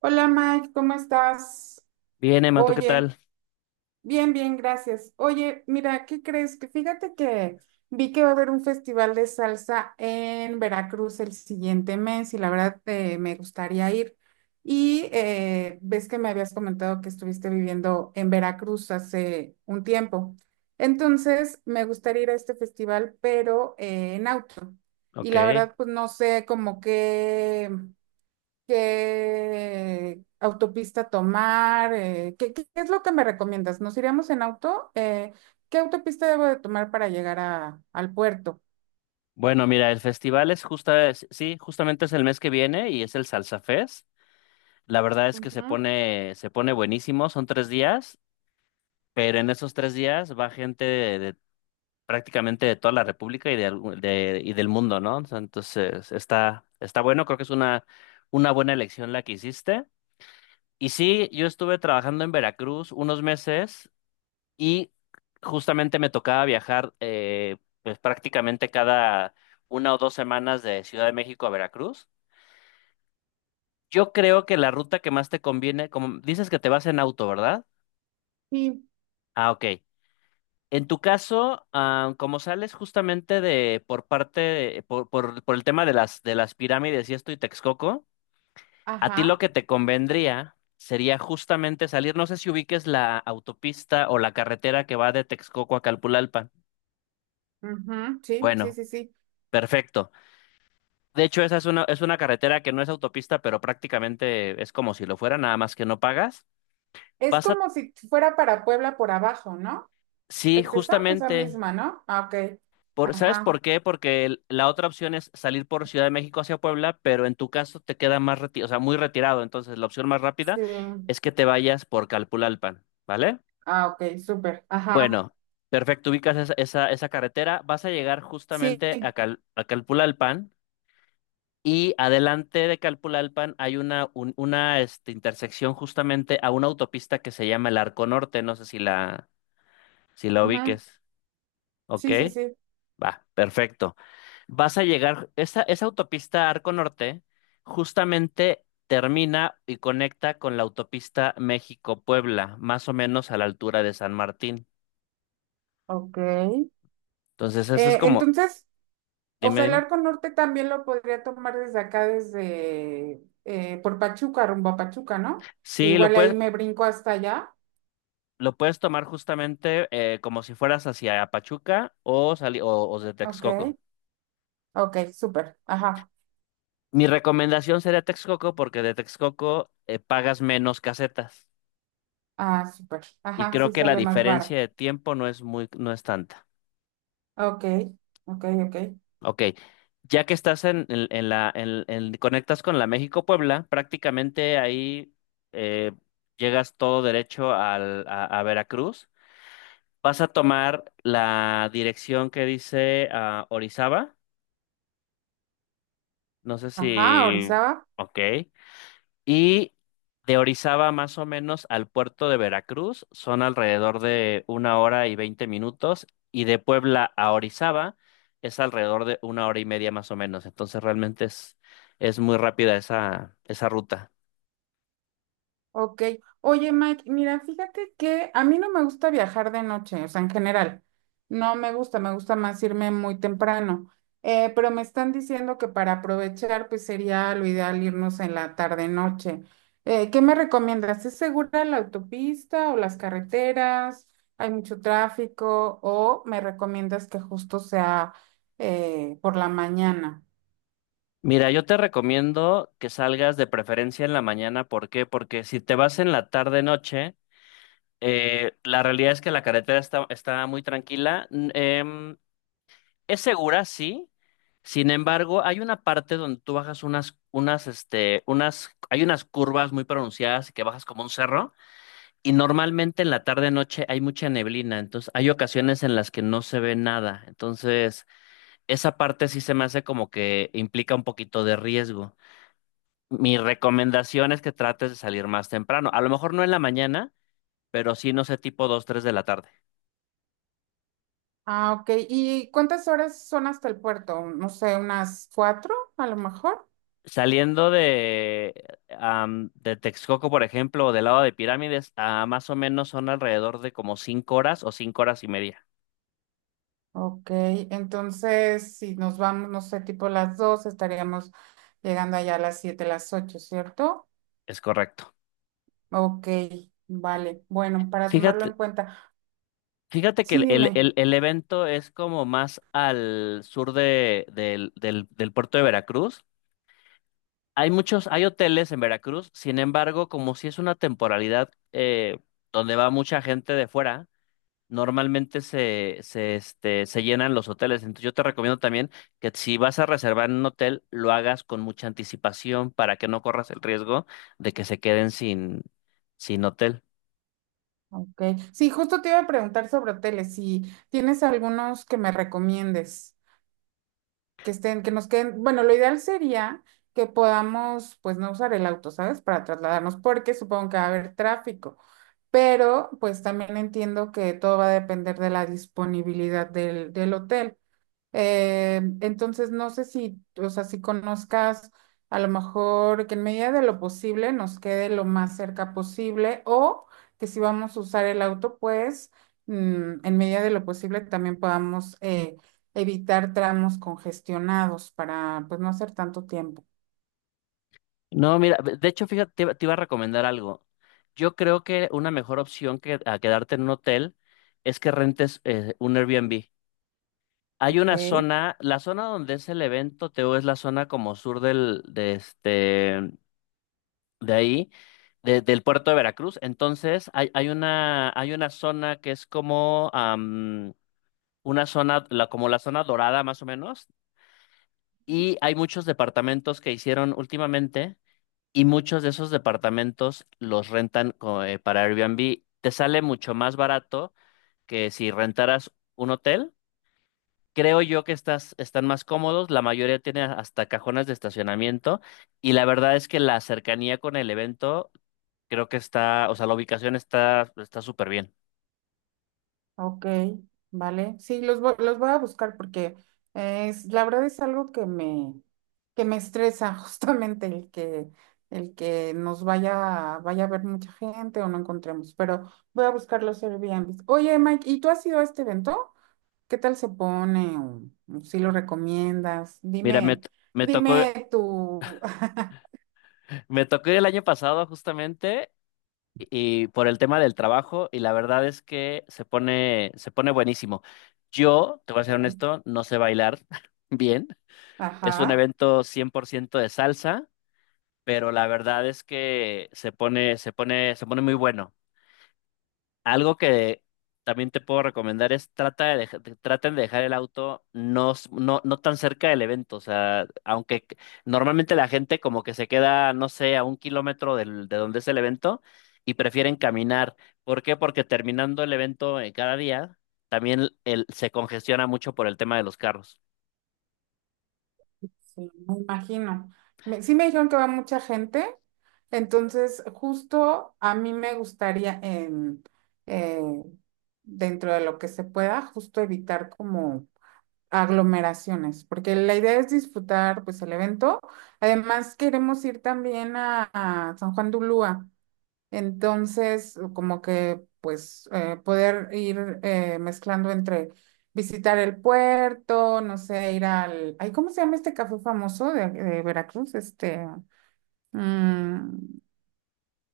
Hola Mike, ¿cómo estás? Bien, Emma, ¿tú qué Oye, tal? bien, bien, gracias. Oye, mira, ¿qué crees? Que fíjate que vi que va a haber un festival de salsa en Veracruz el siguiente mes y la verdad me gustaría ir. Y ves que me habías comentado que estuviste viviendo en Veracruz hace un tiempo. Entonces, me gustaría ir a este festival, pero en auto. Y Ok. la verdad, pues no sé como qué qué autopista tomar, ¿qué, qué es lo que me recomiendas? ¿Nos iríamos en auto? ¿Qué autopista debo de tomar para llegar a, al puerto? Bueno, mira, el festival es sí, justamente es el mes que viene y es el Salsa Fest. La verdad es que se Ujú, pone, se pone buenísimo, son 3 días, pero en esos 3 días va gente de prácticamente de toda la República y del mundo, ¿no? O sea, entonces, está bueno, creo que es una buena elección la que hiciste. Y sí, yo estuve trabajando en Veracruz unos meses y justamente me tocaba viajar pues prácticamente cada 1 o 2 semanas de Ciudad de México a Veracruz. Yo creo que la ruta que más te conviene, como dices que te vas en auto, ¿verdad? sí, Ah, ok. En tu caso, como sales justamente de por parte de- por el tema de las pirámides y esto y Texcoco, a ti lo ajá, que te convendría sería justamente salir, no sé si ubiques la autopista o la carretera que va de Texcoco a Calpulalpan. ujú, sí, sí, Bueno, sí, sí. perfecto. De hecho, esa es una carretera que no es autopista, pero prácticamente es como si lo fuera, nada más que no pagas. Es Vas a... como si fuera para Puebla por abajo, ¿no? Sí, ¿Es esa? Esa justamente. misma, ¿no? Ah, ok, ¿Sabes ajá, por qué? Porque la otra opción es salir por Ciudad de México hacia Puebla, pero en tu caso te queda o sea, muy retirado. Entonces, la opción más rápida sí, es que te vayas por Calpulalpan, ¿vale? ah, ok, súper, ajá, Bueno, perfecto, ubicas esa carretera, vas a llegar sí, justamente a Calpulalpan. Y adelante de Calpulalpan hay una intersección justamente a una autopista que se llama el Arco Norte. No sé si la ujú, ubiques. ¿Ok? sí, sí, sí, Va, perfecto. Vas a llegar, esa autopista Arco Norte justamente termina y conecta con la autopista México-Puebla, más o menos a la altura de San Martín. ok. Entonces, eso es Eh, como, entonces... o dime, sea, el dime. arco norte también lo podría tomar desde acá, desde por Pachuca, rumbo a Pachuca, ¿no? Sí, lo Igual ahí puedes, me brinco hasta allá. lo puedes tomar justamente como si fueras hacia Pachuca o de Ok, Texcoco. ok, súper. Ajá, Mi recomendación sería Texcoco porque de Texcoco pagas menos casetas ah, súper. y Ajá, creo sí que la sale más barato. diferencia de tiempo no es tanta. Ok, ok, ok. Ok, ya que estás en la, en- conectas con la México-Puebla, prácticamente ahí eh, llegas todo derecho a Veracruz. Vas a tomar la dirección que dice Orizaba. No sé Ajá, si... Orizaba. Ok. Y de Orizaba más o menos al puerto de Veracruz son alrededor de 1 hora y 20 minutos y de Puebla a Orizaba es alrededor de 1 hora y media más o menos. Entonces realmente es muy rápida esa ruta. Ok. Oye, Mike, mira, fíjate que a mí no me gusta viajar de noche, o sea, en general. No me gusta, me gusta más irme muy temprano. Pero me están diciendo que para aprovechar, pues sería lo ideal irnos en la tarde-noche. ¿Qué me recomiendas? ¿Es segura la autopista o las carreteras? ¿Hay mucho tráfico? ¿O me recomiendas que justo sea por la mañana? Mira, yo te recomiendo que salgas de preferencia en la mañana. ¿Por qué? Porque si te vas en la tarde-noche, la realidad es que la carretera está muy tranquila. Es segura, sí. Sin embargo, hay una parte donde tú bajas unas, unas, este, unas, hay unas curvas muy pronunciadas y que bajas como un cerro. Y normalmente en la tarde-noche hay mucha neblina. Entonces, hay ocasiones en las que no se ve nada. Entonces, esa parte sí se me hace como que implica un poquito de riesgo. Mi recomendación es que trates de salir más temprano. A lo mejor no en la mañana, pero sí, no sé, tipo 2, 3 de la tarde. Ah, ok. ¿Y cuántas horas son hasta el puerto? No sé, unas cuatro a lo mejor. Saliendo de Texcoco, por ejemplo, o del lado de Pirámides, a más o menos son alrededor de como 5 horas o 5 horas y media. Ok, entonces si nos vamos, no sé, tipo las dos, estaríamos llegando allá a las siete, las ocho, ¿cierto? Es correcto. Ok, vale. Bueno, para tomarlo en Fíjate, cuenta. fíjate que Sí, el, el- dime. el- el evento es como más al sur del puerto de Veracruz. Hay hoteles en Veracruz, sin embargo, como si es una temporalidad donde va mucha gente de fuera. Normalmente se llenan los hoteles. Entonces yo te recomiendo también que si vas a reservar en un hotel, lo hagas con mucha anticipación para que no corras el riesgo de que se queden sin hotel. Ok. Sí, justo te iba a preguntar sobre hoteles, si tienes algunos que me recomiendes, que estén, que nos queden. Bueno, lo ideal sería que podamos, pues, no usar el auto, ¿sabes? Para trasladarnos, porque supongo que va a haber tráfico. Pero pues también entiendo que todo va a depender de la disponibilidad del, del hotel. Entonces, no sé si, o sea, si conozcas a lo mejor que en medida de lo posible nos quede lo más cerca posible o que si vamos a usar el auto, pues en medida de lo posible también podamos evitar tramos congestionados para pues no hacer tanto tiempo. No, mira, de hecho, fíjate, te iba a recomendar algo. Yo creo que una mejor opción que a quedarte en un hotel es que rentes un Airbnb. Hay una Ok. zona, la zona donde es el evento, Teo, es la zona como sur del, de este, de ahí, de- del puerto de Veracruz. Entonces, hay una zona que es como como la zona dorada más o menos, y hay muchos departamentos que hicieron últimamente, y muchos de esos departamentos los rentan para Airbnb. Te sale mucho más barato que si rentaras un hotel. Creo yo que estas están más cómodos, la mayoría tiene hasta cajones de estacionamiento y la verdad es que la cercanía con el evento. O sea, la ubicación está súper bien. Ok, vale. Sí, los, los voy a buscar porque es, la verdad es algo que me estresa justamente el que nos vaya, vaya a ver mucha gente o no encontremos, pero voy a buscar los Airbnb. Oye, Mike, ¿y tú has ido a este evento? ¿Qué tal se pone? O si lo recomiendas? Mira, me, Dime, t- me tocó dime tu. me tocó ir el año pasado justamente y por el tema del trabajo y la verdad es que se pone buenísimo. Yo, te voy a ser honesto, no sé bailar bien. Es un Ajá. evento 100% de salsa, pero la verdad es que se pone muy bueno. Algo que también te puedo recomendar es trata de dej- de- traten de dejar el auto no, no, no tan cerca del evento. O sea, normalmente la gente como que se queda, no sé, a 1 kilómetro de donde es el evento y prefieren caminar. ¿Por qué? Porque terminando el evento cada día, también se congestiona mucho por el tema de los carros. Sí, me imagino. Me- sí me dijeron que va mucha gente, entonces justo a mí me gustaría eh, dentro de lo que se pueda, justo evitar como aglomeraciones, porque la idea es disfrutar pues el evento. Además queremos ir también a San Juan de Ulúa. Entonces, como que, pues, poder ir mezclando entre visitar el puerto, no sé, ir al... Ay, ¿cómo se llama este café famoso de Veracruz? Este, mm,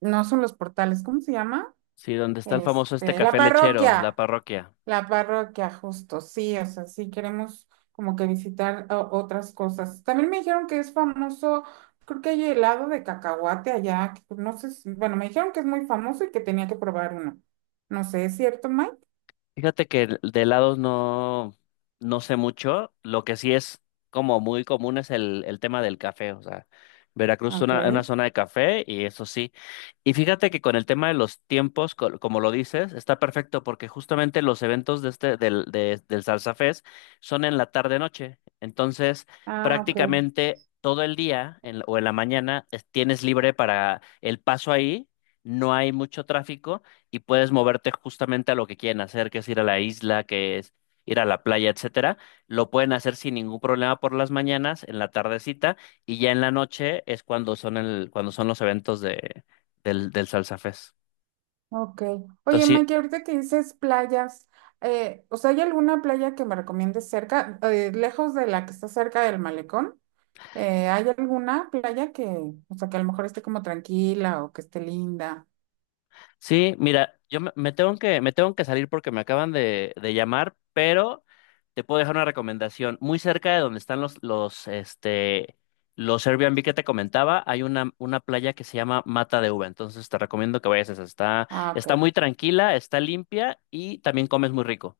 no son los portales, ¿cómo se llama? Sí, donde está el famoso Este, la café lechero, la parroquia. parroquia. La parroquia, justo, sí, o sea, sí queremos como que visitar otras cosas. También me dijeron que es famoso, creo que hay helado de cacahuate allá, que no sé, si- bueno, me dijeron que es muy famoso y que tenía que probar uno. No sé, ¿es cierto, Mike? Fíjate que de helados no, no sé mucho. Lo que sí es como muy común es el tema del café. O sea, Veracruz es Ok. una zona de café y eso sí. Y fíjate que con el tema de los tiempos, como lo dices, está perfecto porque justamente los eventos de este, del, de- del Salsa Fest son en la tarde-noche. Entonces, Ah, ok, prácticamente todo el día en o en la mañana tienes libre para el paso ahí. No hay mucho tráfico y puedes moverte justamente a lo que quieren hacer, que es ir a la isla, que es ir a la playa, etcétera. Lo pueden hacer sin ningún problema por las mañanas, en la tardecita, y ya en la noche es cuando son cuando son los eventos del Salsa Fest. ok. Oye, Entonces, Mike, sí, ahorita que dices playas, o sea, ¿hay alguna playa que me recomiendes cerca, lejos de la que está cerca del malecón? ¿Hay alguna playa que, o sea, que a lo mejor esté como tranquila o que esté linda? sí, mira, yo me, me tengo que salir porque me acaban de llamar, pero te puedo dejar una recomendación. Muy cerca de donde están los Airbnb que te comentaba, hay una playa que se llama Mata de Uva. Entonces te recomiendo que vayas a esa. Está, Ah, está ok, muy tranquila, está limpia y también comes muy rico.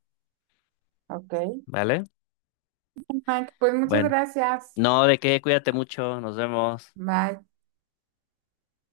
ok. ¿Vale? Mike, pues muchas Bueno, gracias. no, de qué, cuídate mucho, nos vemos. Bye.